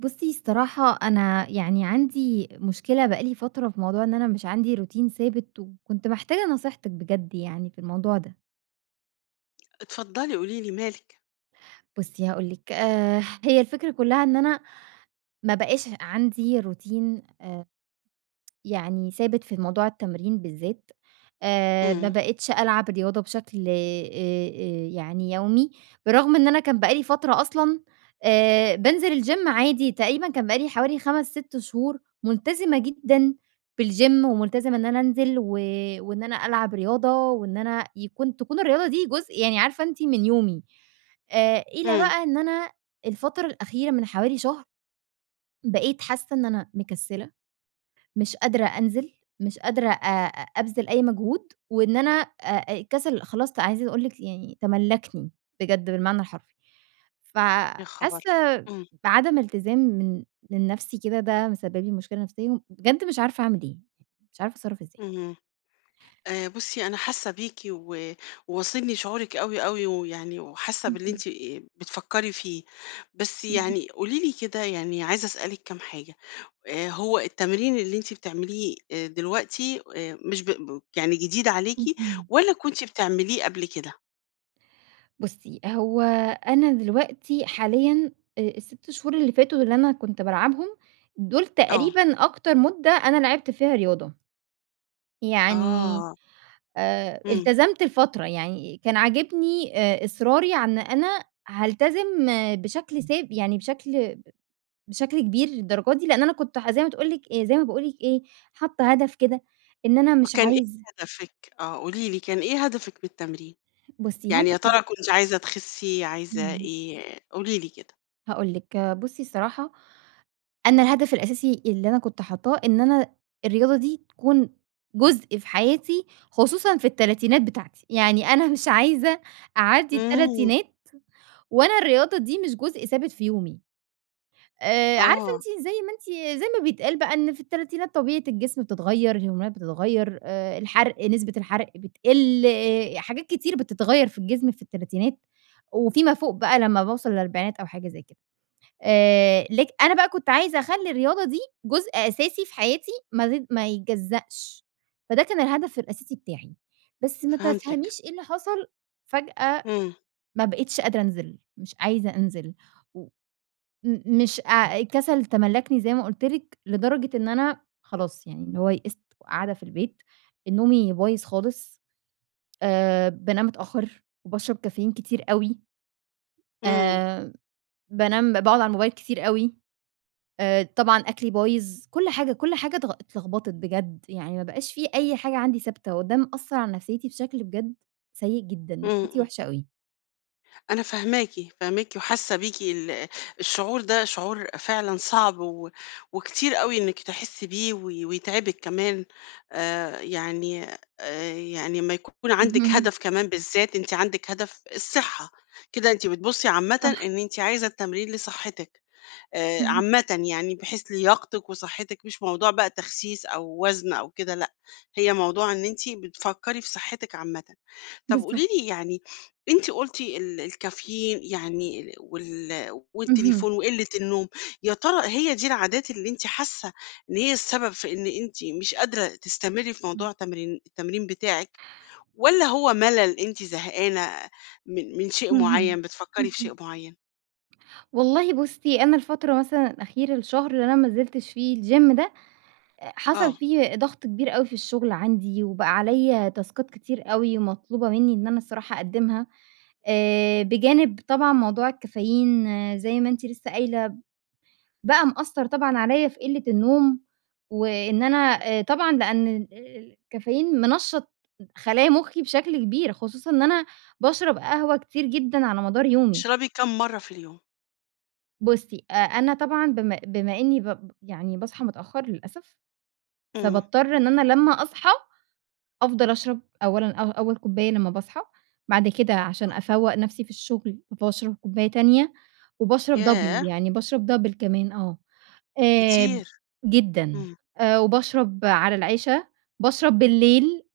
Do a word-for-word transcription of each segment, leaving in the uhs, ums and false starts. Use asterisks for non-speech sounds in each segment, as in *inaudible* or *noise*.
بُصي الصراحة أنا يعني عندي مشكلة بقى لي فترة في موضوع إن أنا مش عندي روتين ثابت، وكنت محتاجة نصيحتِك بجد يعني في الموضوع ده. اتفضلي قولي لي مالِك؟ بُصي هاقول لِك آآ، هي الفكرة كلها إن أنا ما بقاش عندي روتين آآ، *tsk* يعني ثابت في موضوع التمرين بالذات. آآ، ما امم. بقيتش ألعب رياضة بشكل آآ آآ يعني يومي. برغم إن أنا كان بقالي فترة أصلًا آآ، بانزل الgym عادي تقريبًا كان بقالي حوالي خمس ست شهور ملتزمة جدًا بالgym وملتزمة إن أنا أنزل و وإن أنا ألعب رياضة، وإن أنا يكون تكون الرياضة دي جزء يعني عارفة أنتِ من يومي. آآ، إلى امم. بقى إن أنا الفترة الأخيرة من حوالي شهر بقيت حاسة إن أنا مكسلة مش قادرة أنزل مش قادرة آآ، أبذل أي مجهود وإن أنا آآ، الكسل خلاص ت عايزة أقول لِك يعني تملكني بجد بالمعنى الحرفي. ف يا حاسة خبر! امم. بعدم التزام من من نفسي كده ده مسبِّب لي مشكلة نفسية وبجد مش عارفة أعمل إيه. مش عارفة اتصرف إزاي. اهم. آآ، بُصي أنا حاسة بيكِ و واصلني شعورِك أوي، أوي، ويعني وحاسة باللي اهم. أنتِ بتفكري فيه. بس اهم. يعني قولي لي كده يعني عايزة أسألِك كام حاجة. آآ، هو التمرين اللي أنتِ آآ بتعمليه دلوقتي آآ مش ب يعني جديد عليكِ اهم. والّا كنتِ بتعمليه قبل كده؟ بُصّي. هو أنا دلوقتي حاليًا آآ، الست شهور اللي فاتوا، اللي أنا كنت بالعبهم دول آه. تقريبًا أكتر مدة أنا لعبت فيها رياضة. يعني آه. آآ، امم. التزمت لفترة. يعني كان عاجبني آآ، إصراري عن أنا هالتزم بشكل ثاب يعني بشكل بشكل كبير للدرجة دي، لأن أنا كنت ح زي ما تقول لِك زي ما باقول لِك إيه حاطة هدف كده إن أنا مش وكان إيه عايزة هدفِك؟ آه، قولي لي، كان إيه هدفِك من التمرين؟ بُصي يعني يا هدفي ترى كنتِ عايزة تخسي؟ عايزة امم. إيه؟ قولي لي كده. هاقول لِك آآ، بُصّي الصراحة، أنا الهدف الأساسي اللي أنا كنت حاطاه، إن أنا الرياضة دي تكون جزء في حياتي خصوصًا في التلاتينات بتاعتي، يعني أنا مش عايزة أعدّي امم. التلاتينات، وأنا الرياضة دي مش جزء ثابت في يومي. آآ، عارفة آه. أنتِ زي ما أنتِ زي ما بيتقال بقى إن في التلاتينات طبيعة الجسم بتتغيّر، الهرمونات بتتغيّر، آآ الحرق نسبة الحرق بتقل، آآ، حاجات كتير بتتغيّر في الجسم في التلاتينات، وفي ما فوق بقى لمّا باوصل للأربعينات أو حاجة زي كده. آآ، لك أنا بقى كنت عايزة أخلي الرياضة دي جزء أساسي في حياتي ما تت ما يتجزأش. فده كان الهدف الأساسي بتاعي. بس ما فهمتِك. تفهميش إيه اللي حصل، فجأة امم. ما بقيتش قادرة أنزل، مش عايزة أنزل. و مم مش آآ، الكسل تملّكني زي ما قلت لكِ لدرجة إن أنا خلاص يعني اللي هو يأست وقاعدة في البيت، نومي بايظ خالص، آآ، بانام متأخّر، وباشرب كافيين كتير أوي. امم. آآ، بانام باقعد على الموبايل كتير أوي. آآ، طبعًا أكلي بايظ. كل حاجة كل حاجة ت اتلخبطت بجد، يعني ما بقاش في أي حاجة عندي ثابتة، وده مأثر على نفسيتي بشكل بجد سيئ جدًا. نفسيتي امم. وحشة أوي. أنا فاهماكِ، فاهماكِ وحاسة بيكِ ال الشعور ده شعور فعلًا صعب و وكتير أوي إنِك تحسي بيه و ويتعبِك كمان. آآ، يعني آآ، يعني اما يكون عندِك اهم. هدف كمان بالذات أنتِ عندِك هدف الصحة، كده أنتِ بتبصي عامةً صح. إن أنتِ عايزة التمرين لصحتِك آآ، اهم. عامةً يعني بحيث لياقتِِك وصحتِك مش موضوع بقى التخسيس أو وزن أو كده لأ، هي موضوع إن أنتِ بتفكري في صحتِك عامةً. طب قولي بالضبط. لي يعني *sniffs* أنتِ قلتِ ال الكافيين يعني ال وال اهم. والتليفون وقلة النوم يا ترى هي دي العادات اللي أنتِ حاسة إن هي السبب في إن أنتِ مش قادرة تستمري في امم. موضوع تمرين التمرين بتاعِك، والّا هو ملل أنتِ زهقانة من من شيء اهم. معين بتفكّري في شيء اهم. معين؟ والله بُصي، أنا الفترة مثلًا الأخيرة الشهر اللي أنا ما نزلتش فيه الgym ده أ حصل آه. فيه ضغط كبير أوي في الشغل عندي وبقى عليّا تاسكات كتير أوي، مطلوبة مني إن أنا الصراحة أقدّمها. آآ، بجانب طبعًا موضوع الكافيين زي ما أنتِ لسه قايلة بقى مأثر طبعًا عليّا في قلة النوم، وإن أنا طبعًا لأن ال ال الكافيين منشط خلايا مخي بشكل كبير، خصوصًا إن أنا باشرب قهوة كتير جدًا على مدار يومي. بتشربي كَام مرة في اليوم؟ بُصي، أ أنا طبعًا بما بما إني ب يعني باصحى متأخر للأسف، امم. فباضطر إن أنا لما أصحى أفضل أشرب أولًا أو أول كوباية لما باصحى، بعد كده عشان آه. أفوَّق نَفسي في الشغل باشرب كوباية تانية وباشرب ياه! double يعني باشرب double كمان آه آآ كتير، جدًا، امم. آآ وباشرب على العِشا بشرب بالليل *chuckles*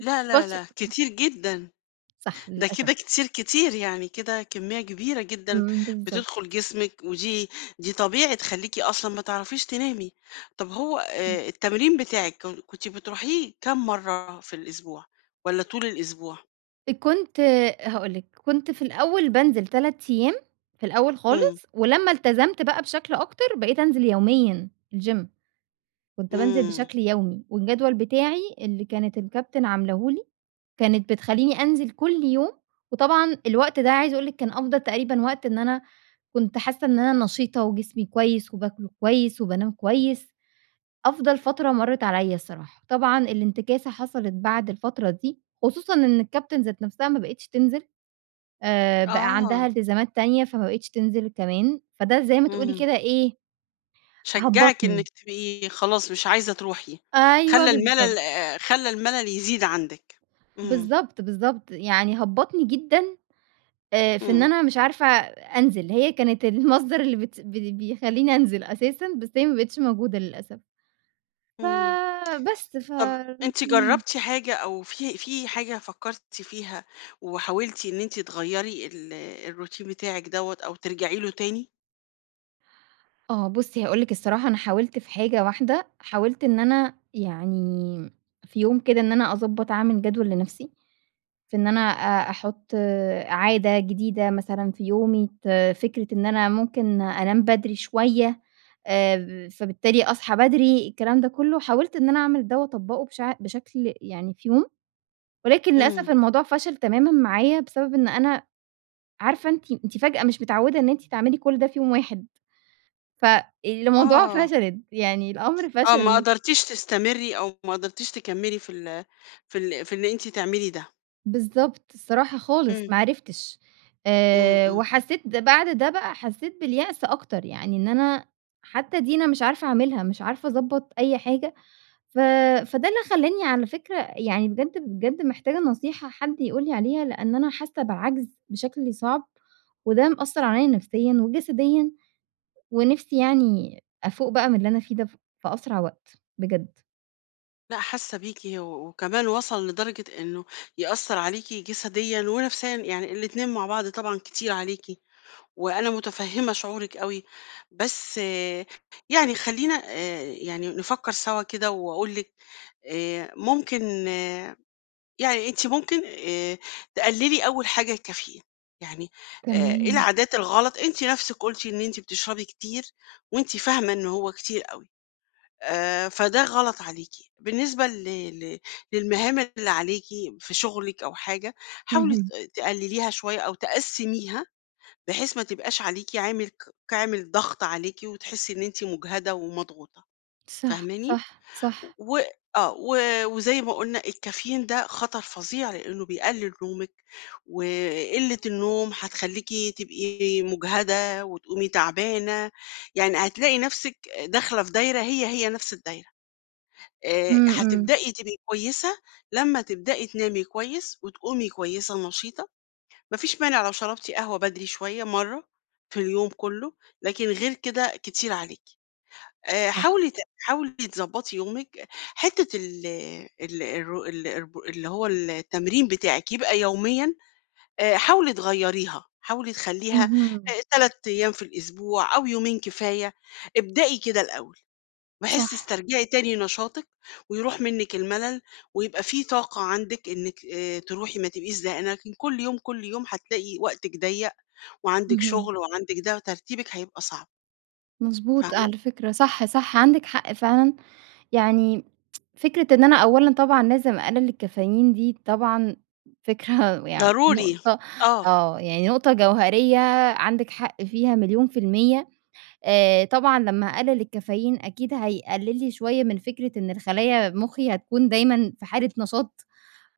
لا، لا، باش لا، كتير جدًا. صح، ده للأسف. كده كتير كتير يعني، كده كمية كبيرة جدًا امم، بالضبط. بتدخل جسمك ودي دي طبيعي تخلّيكِ أصلًا ما تعرفيش تنامي. طب هو امم. آآ، التمرين بتاعك ك كنتِ بتروحيه كام مرة في الأسبوع والَّا طول الأسبوع؟ كنت آآ، هاقول لِك، كنت في الأول بانزل تلات أيام في الأول امم. خالص، ولما التزمت بقى بشكل أكتر بقيت أنزل يوميًا الgym. كنت بانزل امم. بشكل يومي، والجدول بتاعي اللي كانت الكابتن عاملاه لي كانت بتخليني أنزل كل يوم، وطبعًا الوقت ده عايزة أقول لك كان أفضل تقريبًا وقت إن أنا كنت حاسة إن أنا نشيطة، وجسمي كويس، وباكل كويس، وبانام كويس، أفضل فترة مرّت عليَّ الصراحة. طبعًا الانتكاسة حصلت بعد الفترة دي خصوصًا إن الكابتن ذات نفسها ما بقتش تنزل آآ، بقى عندها آه. إلتزامات تانية فما بقيتش تنزل كمان، فده زي ما تقولي امم. كده إيه، شجعِك هبَّطني. إنك تبقي خلاص مش عايزة تروحي، أيوه خلَّى بالضبط. الملل آآ، خلَّى الملل يزيد عندك، امم. بالضبط، بالضبط، يعني هبَّطني جدًا آآ، في إن امم. أنا مش عارفة أنزل، هي كانت المصدر اللي بت ب بيخلّيني أنزل أساسًا بس هي ما بقتش موجودة للأسف. ف امم، بس ف طب أنتِ امم. جربتِ حاجة أو في في حاجة فكرتِ فيها وحاولتِ إن أنت تغَيري ال الروتين بتاعِك دوَّة أو ترجعي له تاني؟ آه، بُصي هاقول لِك الصراحة، أنا حاولت في حاجة واحدة، حاولت إن أنا يعني في يوم كده، إن أنا أضبّط أعمل جدول لنفْسِي، في إن أنا أ أحط عادة جديدة مثلًا في يومي، ت فكرة إن أنا ممكن أنام بدري شوية آآ، فبالتالي أصحى بدري، الكلام ده كله، حاولت إن أنا أعمل ده وأطبقه بشع بشكل يعني في يوم، ولكن للأسف امم. الموضوع فشل تمامًا معايا، بسبب إن أنا عارفة أنتِ أنتِ فجأة مش متعودة إن أنتِ تعملي كل ده في يوم واحد، ف الموضوع آه. فشلت، يعني الأمر آه ما فشل. قدرتيش تستمري، أو ما قدرتيش تكمّلي في ال في ال في إن أنتِ تعملي ده؟ بالضبط، الصراحة خالص، امم. ما عرفتش، امم، آآ امم. وحسيت بعد ده بقى حسيت باليأس أكتر، يعني إن أنا حتى دي أنا مش عارفة أعملها، مش عارفة أضبّط أي حاجة. ف فده اللي خلّاني على فكرة يعني بجد، بجد محتاجة نصيحة حد يقول لي عليها؛ لأن أنا حاسة بعَجْز بشكل صعب، وده مأثّر عليَّ نفسيًا وجسديًا، ونفْسِي يعني أفُوق بقى من اللي أنا فيه ده ف في أسرع وقت، بجد. لا حاسّة بيكِ، و وكمان وصَل لدرجة إنّه يأثّر عليكِ جسديًا ونفسيًا، يعني الإتنين مع بعض طبعًا كتير عليكِ، وأنا متفهِّمة شعورِك أوي. بس يعني خلّينا آآ، يعني نفكّر سوا كده، وأقول لك آآ، ممكن يعني أنت ممكن آآ، تقلّلي أول حاجة الكافيين، يعني آآ، إيه تمام. العادات الغلط أنتِ نَفْسِك قُلتِ إن أنتِ بتشربي كتير، وأنتِ فاهمة إنّه هو كتير أوي. آآ، فده غلط عليكِ. بالنسبة ل ل للمهام اللي عليكِ في شغلِك أو حاجة، حاولِي ت اهم. تقلّليها شويّة، أو تقسّميها، بحيث ما تبقاش عليكِ عامل ك عامل ضغْط عليكِ، وتحسّي إن أنتِ مُجهَدة ومضغوطة. صح، فاهماني؟ صح، صح. و آه، و وزي ما قُلنا الكافيين ده خطر فظيع لأنّه بيقلّل نومِك، وقلّة النوم هتخلّيكِ تبقي مُجهَدة وتقومي تعبانة، يعني هتلاقي نَفْسِك أ داخلة في دايرة هي، هي، نفْس الدايرة. آآ، امم، امم. هتبدئي تبقي كويسة لمّا تبدئي تنامي كويس وتقومي كويسة نشيطة. ما فيش مانع لو شرَبتِ قهوة بدري شوية، مرّة في اليوم كلّه، لكن غير كده كتير عليكِ. آآ، حاولِي صح. ت حاولِي تضبّطِ يومِك. حِتّة ال آآ، ال الر ال اللي هو التمرين بتاعِك يبقى يوميًا، آآ، حاولي تغيّريها، حاولي تخلّيها اهم. أ تلات أيام في الأسبوع، أو يومين كفاية. ابدئي كده الأول. بحيث صح. تسترجِعي تاني نشاطِك، ويرُوح منِك المَلل، ويبقى في طاقة عندِك إنِك آآ، ترُوحي ما تبقيش زهقانة، لكن كلّ يوم، كلّ يوم هتلاقي وقتِك ضيّق، وعَندِك اهم. شُغل، وعَندِك ده، وترتيبِك هيبقى صعب. مضبوط، فاهمة؟ على فكرة. صح، صح عَندِك حق فعلًا. يعني *tsk* فكرة إن أنا أولًا طبعًا لازم اقلّل الكافيين دي طبعًا، فكرة *chuckles* يعني ضروري. نقطة آه. آه، يعني نقطة جوهريّة عَندِك حق فيها مليون في المِيَّة آآ، طبعًا لمّا أقلّل الكافيين أكيد هيقلّل لي شوية من فكرة إن الخلايا مُخّي هتكون دايمًا في حالة نشاط،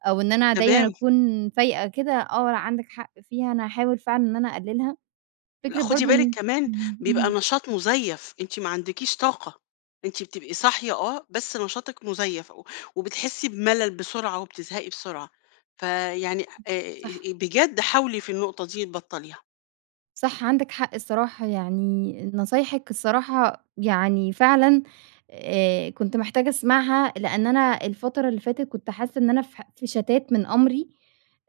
أو إن أنا دايمًا تمام. أكون فايقة كده. آه، عَندِك حق فيها، أنا هاحاول فعلًا إن أنا أقلّلها. لأ، فكرة خُدِي برضه بالِك إن كمان، امم، بيبقى اهم نشاط مُزيّف. أنتِ ما عندكيش طاقة. أنتِ بتبقي صاحية آه، بس نشاطِك مُزيّف، و وبتحسّي بملل بسرعة، وبتزهقي بسرعة. فيعني آآ، صح. بجد حاولِي في النقطة دي تبطّليها. صح عندِك حق الصراحة، يعني نصايحِك الصراحة يعني فعلًا آآ، كنت محتاجة أسمعها، لأن أنا الفترة اللي فاتت كنت حاسّة إن أنا في ح في شَتَات من أمري،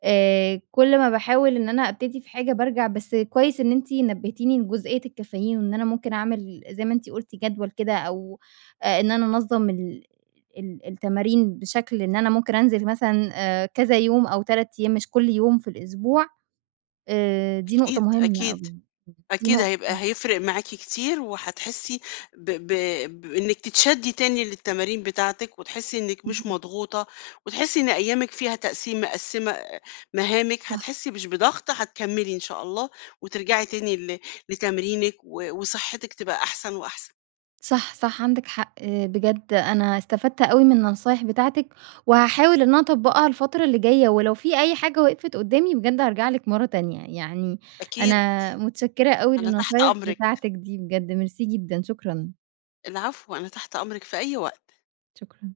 آآ، كل ما باحاول إن أنا أبتدي في حاجة بارجع. بس كويس إن أنتِ نبّهتيني لجُزئية الكافيين. وإن أنا ممكن أعمل زي ما أنتِ قُلْتِ جدول كده أو آآ، إن أنا أنظَّم ال ال التمارين بشكل إن أنا ممكن أنزل مثلًا آآ، كذا يوم، أو تلات أيام مش كل يوم في الأسبوع. آآ، دي نقطة أكيد، مهمة أكيد، أوي، دي أكيد نقطة هيبقى هيفرق معاكِ كتير، وهتحسِّي ب ب بإنِّك تتشدِّي تاني للتمارين بتاعتِك، وتحسِّي إنِّك مش اهم. مضغوطة، وتحسِّي إن أيامِك فيها تقسيم مقسّمة مهامِك، صح. هتحسي مش بضغط هتكمّلي إن شاء الله، وترجعي تاني ل لتمرينِك و وصحتِك تبقى أحسن وأحسن. صح، صح عندِك حق. آآ، بجد أنا استفدت أوي من النصايح بتاعتِك، وهاحاول إن أنا أطبّقها الفترة اللي جاية، ولو في أي حاجة وقفِت قدّامي بجد هارجع لِك مرة تانية. يعني أكيد، أنا مُتشكرة أوي أنا تحت للنصايح أمرِك. بتاعتِك دي بجد، ميرسي جدًا، شكرًا. العفو، أنا تحت أمرِك في أي وقت. شكرًا.